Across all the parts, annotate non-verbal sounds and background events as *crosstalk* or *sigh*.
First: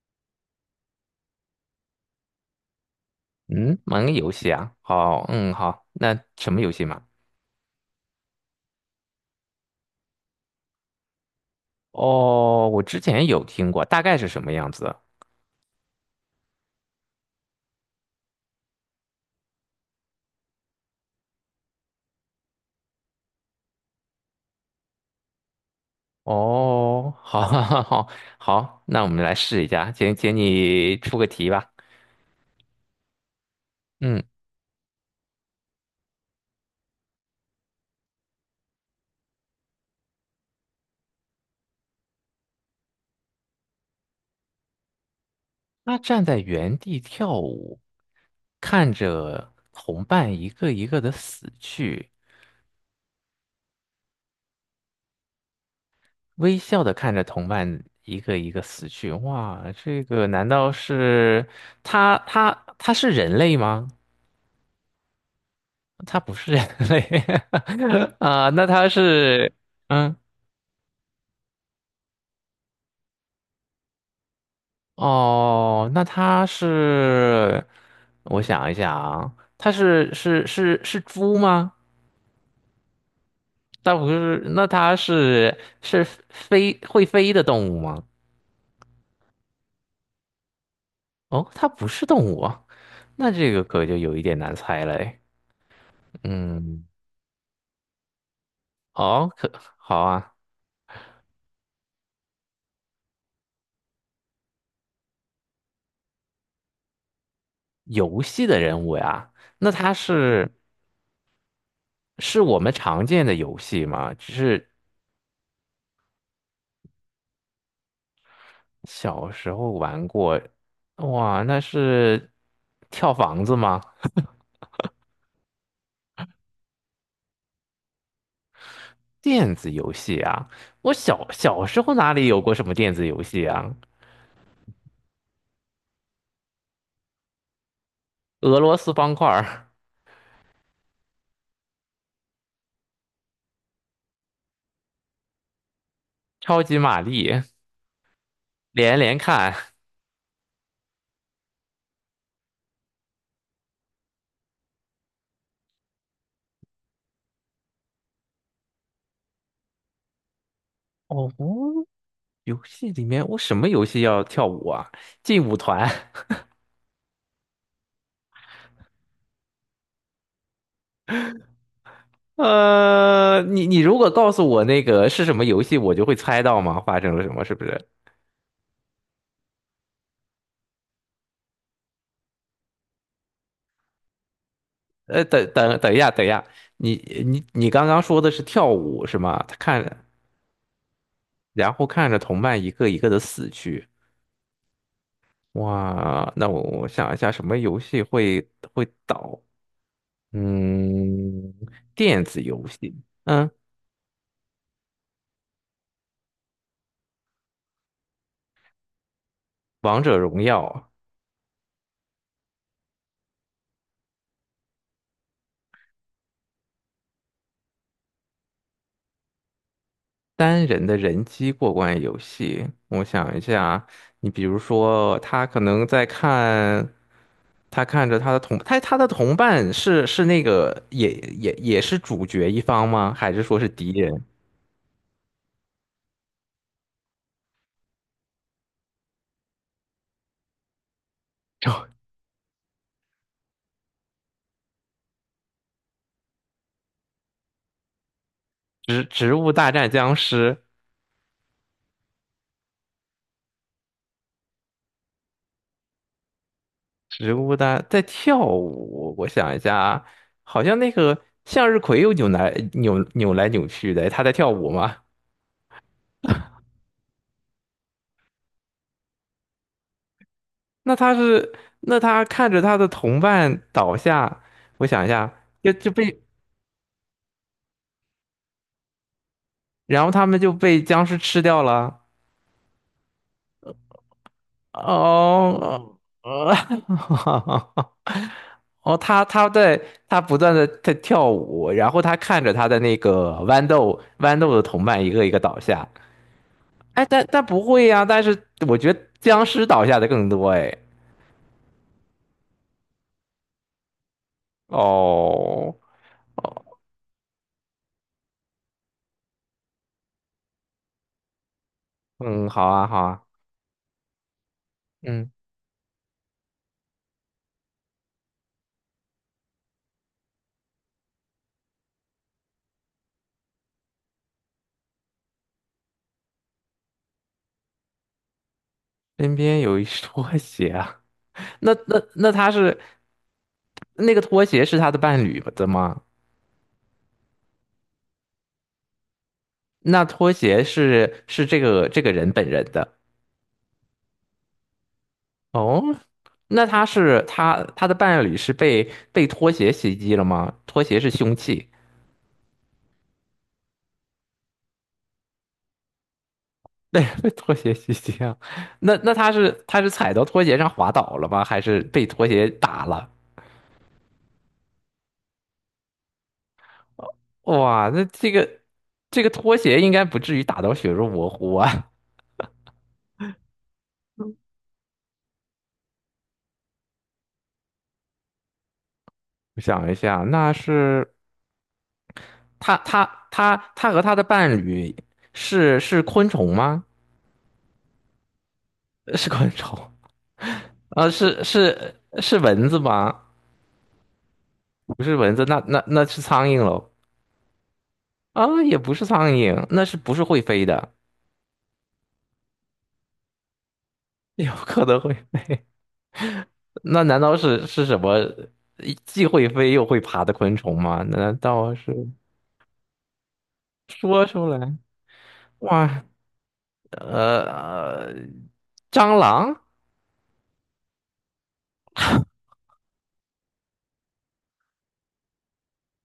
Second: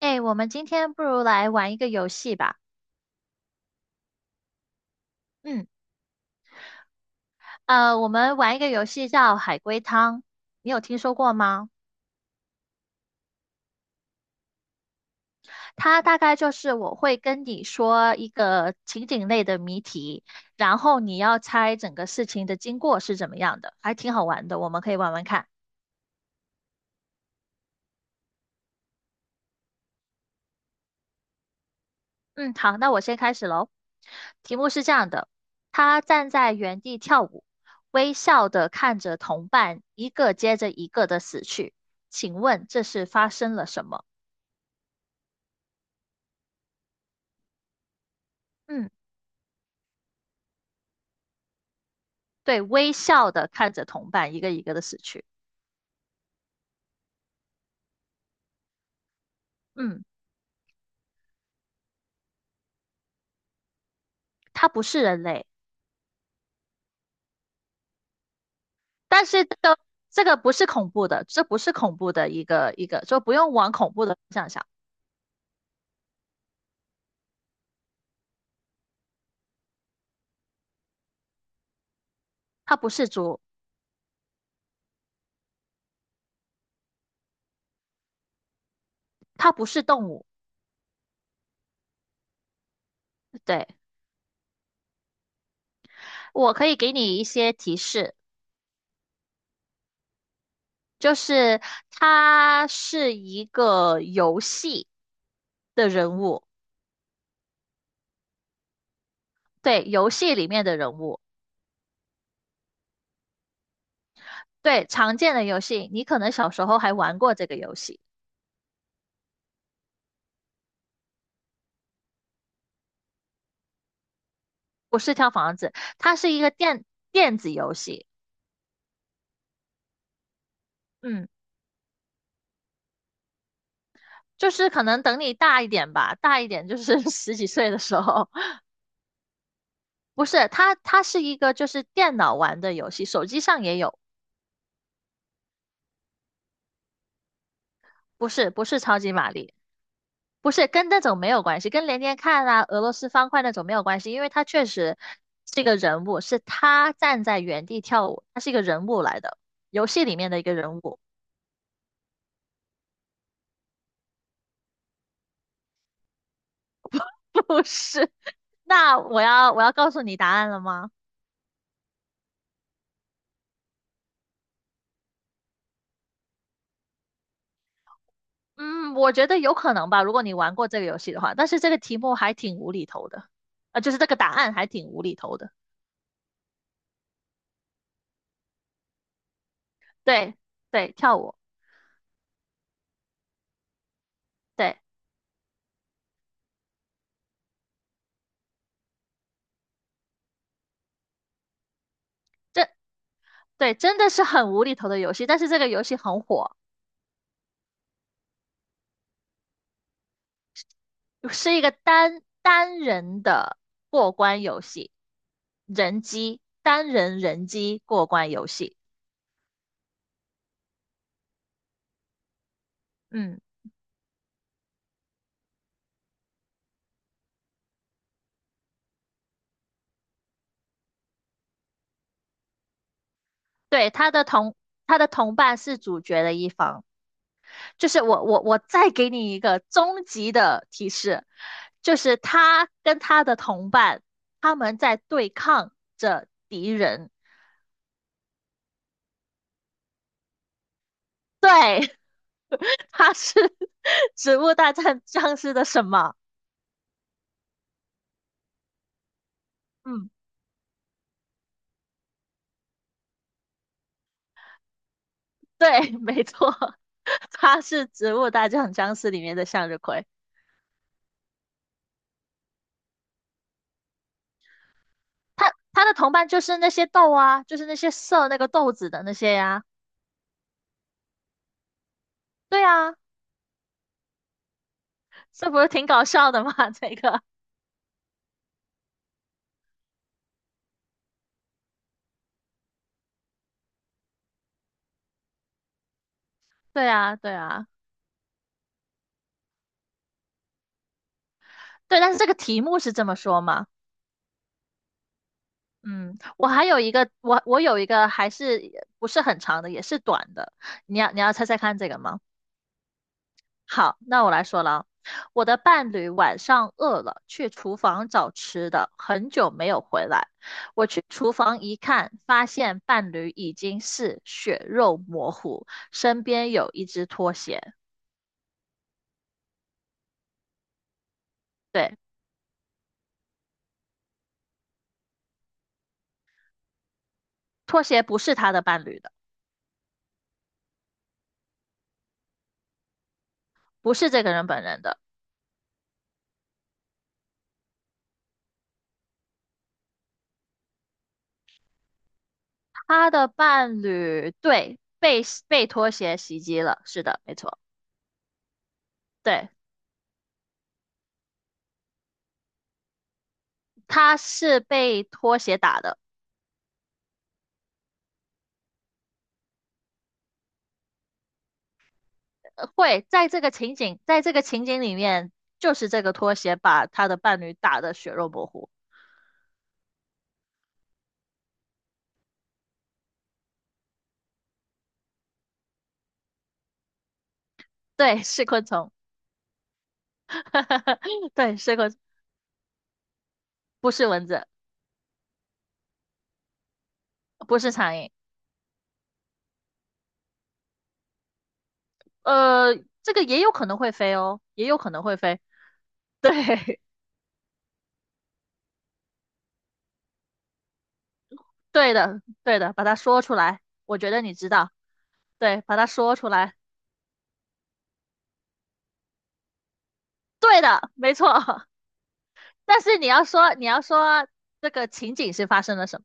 哎，我们今天不如来玩一个游戏吧。嗯，玩个游戏啊，好，嗯，嗯，好，那什么游戏嘛？我们玩一个游戏叫海龟汤，你有听说过吗？哦，我之前有听过，大概是什么样子？它大概就是我会跟你说一个情景类的谜题，然后你要猜整个事情的经过是怎么样的，还挺好玩的，我们可以玩玩看。哦，好，*laughs* 好，好，好，那我们来试一下，请你出个题吧。嗯，好，那我先开始喽。嗯，题目是这样的：他站在原地跳舞，微笑的看着同伴一个接着一个的死去，请问这是发生了什么？他站在原地跳舞，嗯。看着同伴一个一个的死去，对，微笑的看着同伴一个一个的死去。微笑的看着同伴一个一个死去。哇，这嗯，个难道是他？他是人类吗？他不是人类，它不是人类 *laughs* 啊，那它但是是，这个嗯，这个不是恐怖的，这不是恐怖的一个一个，就不用往恐怖的方向想。哦，那它是，我想一想啊，它是猪吗？它不是猪，它不是，那它是会飞的动物吗？它不是动物。哦，它不是动物啊，那这个对，可就有一点难猜了诶。我可以嗯，给你一些提示，哦，好啊，就是它是一个游戏的人物，游戏的人物呀，那对，它游戏里是面的人物，是我们常见的游戏吗？只是对，常见的游戏，你可能小时候还玩过这个游戏，小时候玩过，哇，那是跳房子吗？不是跳房子，它是一个电子游戏。电子游戏啊，我嗯。小时候哪里有过什么电子游戏啊？就是可能等你大一点吧，大一点就是 *laughs* 十几岁的时候，俄 *laughs* 罗斯方块儿、不是，它是一个就是电脑玩的游戏，手机上也有，超级玛丽、不是不是连超级连玛丽，看。不是跟那种没有关系，跟连连看啊、俄罗斯方块那种没有关系，因为它确实这个人物是他站在原地跳舞，他是一个人物来的，游戏里面的一个人物，哦，游戏里面我什么游戏要跳舞啊？劲舞团。*laughs* 不是。那我要告诉你答案了吗？*laughs* 你如果告诉我那个是什么游戏，我就会猜到吗？发生了什么，是不是？嗯，我觉得有可能吧，如果你玩过这个游戏的话，但是这个题目还挺无厘头的，啊，就是这个答案还挺无厘头的。等一下，等一下，你你刚刚说的是跳舞是吗？他看。对对，跳舞，然后看着同伴一个一个的死去。对，哇，那我想一下，什么游戏会倒？嗯，电子游这戏，嗯，对真的是很无厘头的游戏，但是这个游戏很火，王者荣耀，是一个单人的过关游戏，单人人机过关游戏。单人的人机过关游戏。我想一嗯，下，你比如说，他可能在看，他看着他的同，他他的同伴是那个也是主角一方吗？还是说是敌对，人？他的同伴是主角的一方。就是我再给你一个终极的提示，*laughs* 就就是他跟他的同伴，他们在对抗着敌人。植物大战僵尸。对，*laughs* 他是 *laughs*《植物大战僵尸》的什么？植物的在跳舞，我想一下啊，嗯，好像那个向日葵又扭来扭去的，它在跳舞吗？对，没错，*laughs* 他是《植物大战僵尸》里面的向日葵。那它是，那他看着他的同伴倒下，我想一下，他就他就的同被，伴就是那些豆啊，就是那些射那个豆子的那些呀、然后他们就被僵尸吃掉了。对啊，这不是挺哦，搞笑的吗？*laughs* 呃 这个，*laughs* 哦，他不断的在跳舞，然后他看着他的那个豌豆的同伴一个一个倒下，对哎，啊，但对但不啊。会呀、但是我觉得僵尸倒下的更多哎。对，但是这个题目是这么说吗？哦，嗯，我还有一个，我有一个还是不是很长的，也是短的，你要猜猜看这个吗？嗯，好啊，好啊，好，那我来说了啊，嗯，我的伴侣晚上饿了，去厨房找吃的，很久没有回来。我去厨房一看，发现伴侣已经是血肉模糊，身边有一只拖鞋，身边有一拖鞋啊，那对，那那他是那个拖鞋是他的伴侣的吗？拖鞋不是他的伴侣的，那拖鞋是这个人本人的。不是这个人本人的。哦，那他的伴侣是被拖鞋袭击了吗？拖鞋是凶器，他的伴侣对被拖鞋袭击了，*laughs* 是对，的，被没拖错，鞋袭击啊，那那他对，是他是踩到拖鞋上滑倒了吗？还是被拖鞋打了？他是被拖鞋打的，哇，那这个拖鞋应该不至于打到血肉模糊啊！会在这个情景里面，就是这个拖鞋把他的伴侣打得血肉模糊，*laughs* 我想一下，那是他他他和他的伴侣是昆虫吗？对，是昆虫，是昆虫 *laughs* 啊，是对，是是蚊子吗？不是蚊子，不是蚊子，那是苍蝇喽？不是苍蝇，啊，也不是苍蝇，那是不是会飞的？呃，这个也有可能会飞 *laughs* 哦，有也有可可能能会，会飞，对，那难道是什么既会飞又会爬的昆虫吗？难 *laughs* 道是对的，对的，把它说出来，我觉得说你出知道，来？对，把它哇，说出来，呃，蟑螂，对的，没错。*laughs* 但是你要说这个情景是发生了什么？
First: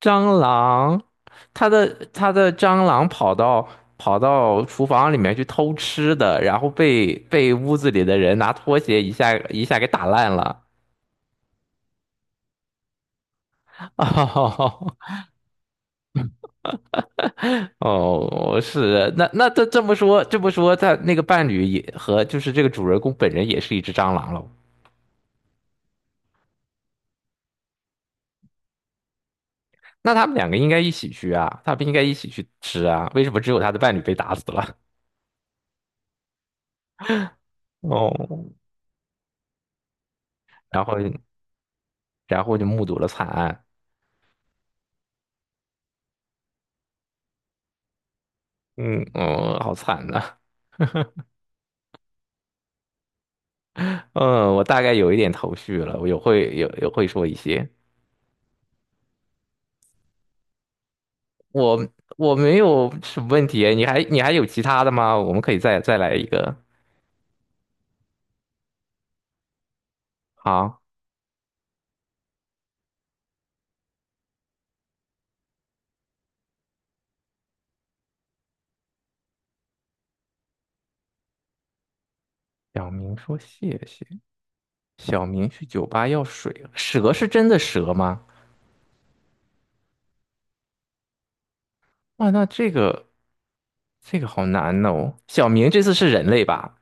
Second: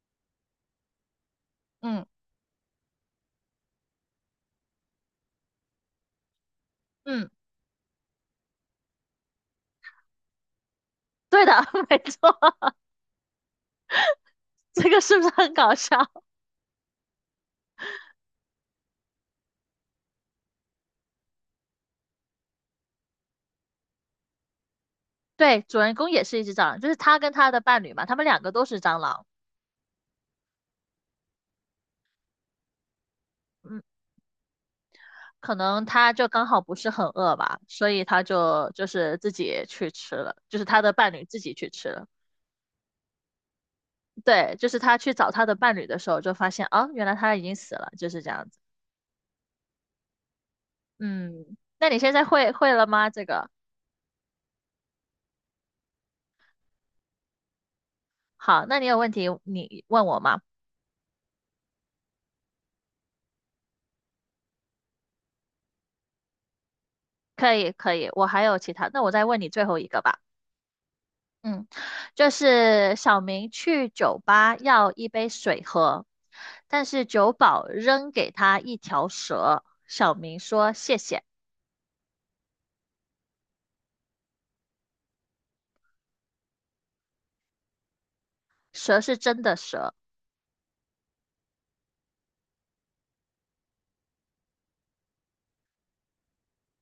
蟑螂，它的嗯它的蟑螂跑到厨房里面去偷吃的，然后被嗯，被屋子里的人拿拖鞋一下一下给打烂了。对的，*laughs* 没错，*laughs* 这个 *laughs* 是不是很搞笑？哦哦是，那这么说，他那个伴侣也和就是这个主人公本人也是一只蟑螂喽。*laughs* 对，主人公也是一只蟑螂，就是他跟他的伴侣嘛，他们两个都是蟑螂。那他们两个应该一起去啊，他们应该一起去吃啊，为什么只有他的嗯，伴侣被打死了？可能他就刚好不是很饿吧，*laughs* 所以哦，他就是自己去吃了，就是他然的后。伴侣自己去吃了。然后。就目睹了惨案。对，就是他去找他的伴侣的时候，就发现啊，原来他已经死了，就是这样子。嗯嗯，好惨呐、嗯，那你现在会了吗？嗯，我大概有一点头绪了，我有会有有会说一些。好，那你有问题你问我吗？我我没有什么问题，你还有其他的吗？我们可以再来一个。可以可以，我还有其他，那我再问你最后一个吧。好，嗯，就是小明去酒吧要一杯水喝，但是酒保扔给他一条蛇，小明说谢谢，小明说谢谢。小明去酒吧要水了蛇是真的蛇吗？蛇是真的蛇，哇，那这个好难哦。小明这次是人类吧？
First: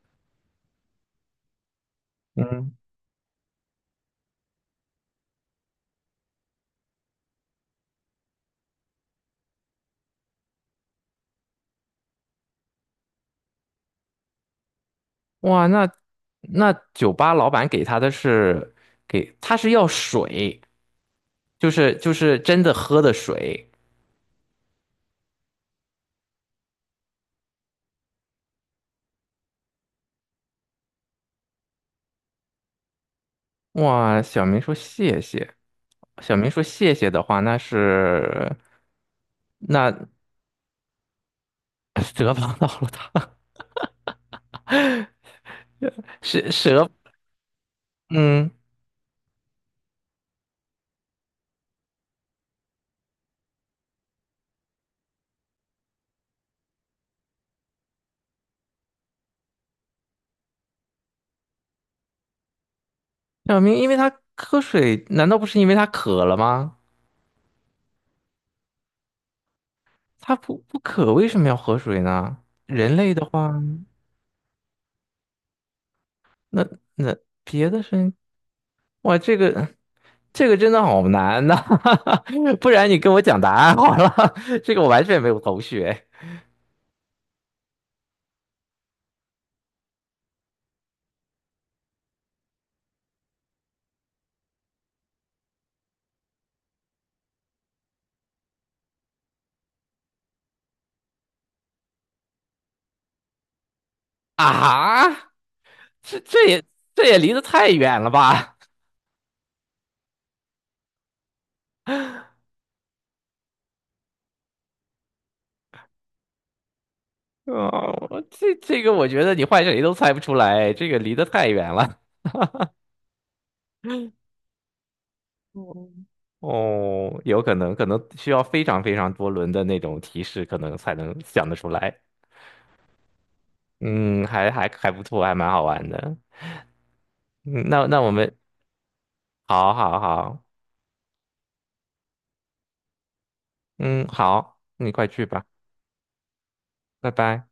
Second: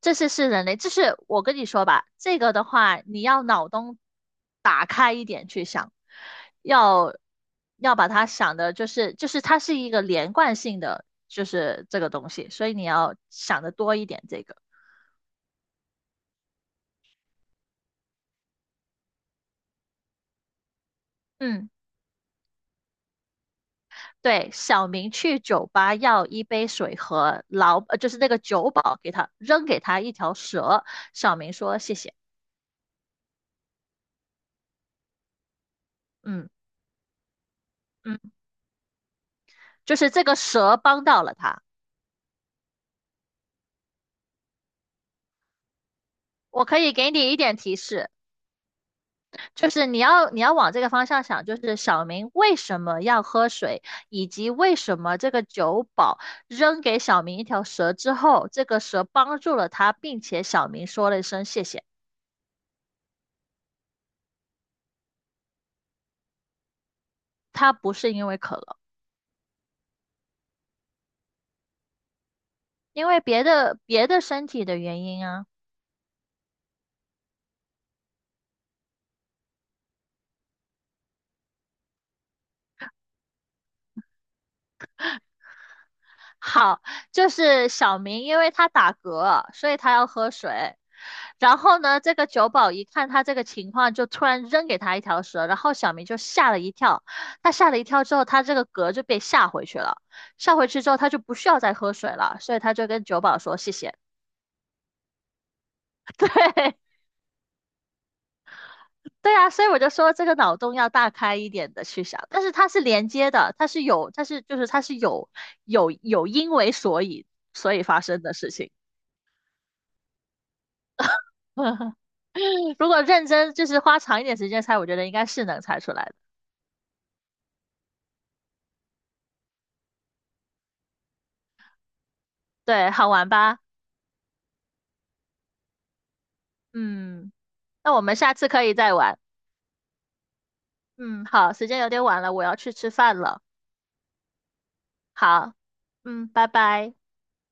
这是人类，这是我跟你说吧，这个的嗯，话你要脑洞打开，要要把它想的，就是它是一个连贯性的，就是这个东西，所以你要想的多一点这个，哇，那那酒吧老板给他的是给他是要水，嗯。就是真的喝的水。对，小明去酒吧要一杯水就是那个酒保扔给他一条蛇，小明说谢谢，哇，小明说谢谢。小嗯明说谢谢的话，那嗯，是就那 是这个蛇帮到了他。*laughs* 蛇帮到了他。*laughs* 蛇我可蛇，以给你一点提示，嗯，就是你要往这个方向想，就是小明为什么要喝水，以及为什么这个酒保扔给小明一条蛇之后，这个蛇帮助了他，并且小明说了一声谢谢，小明因为他喝水，难道不是因为他渴了吗？他不是因为渴了，他不渴，为什么要喝水呢？人因类为的别话，的别的身体的原因啊。那那别的生，哇，这个真的好难呐、*laughs* 不然你跟我讲答案好了，*laughs* 这个我完全没有头绪哎好，就是小明，因为他打嗝，所以他要喝水。然后呢，这个酒保一看他这个情况，就突然扔给他一条蛇，然后小明就吓了一跳。他吓了一跳之后，他这个嗝就被吓回去了。吓回去之后，他就不需要再喝水了，所以他就跟酒保说谢谢。啊！*laughs* 这对。这也这也离得太远了吧 对啊，所以我就说这个脑洞要大开一点的去想，但是它是连接的，它是有，它是就是它是有因为所以 *laughs*？所以发哦，我生的事这情。这个我觉得你换谁都猜不出来，这个离得太远 *laughs* 了。如果认真就是花长一点时间猜，我觉得应该是能猜出来的。哦，有可能需要非常非常多轮的那种提示，可能才能想得出来。对，好玩吧？嗯，还不错，还蛮好玩的。嗯，嗯，那那那我我们下们次可以再玩。好好好，嗯，好，时间有点晚了，我要去吃饭了。嗯，好，你快去吧，好，嗯，拜拜。拜拜。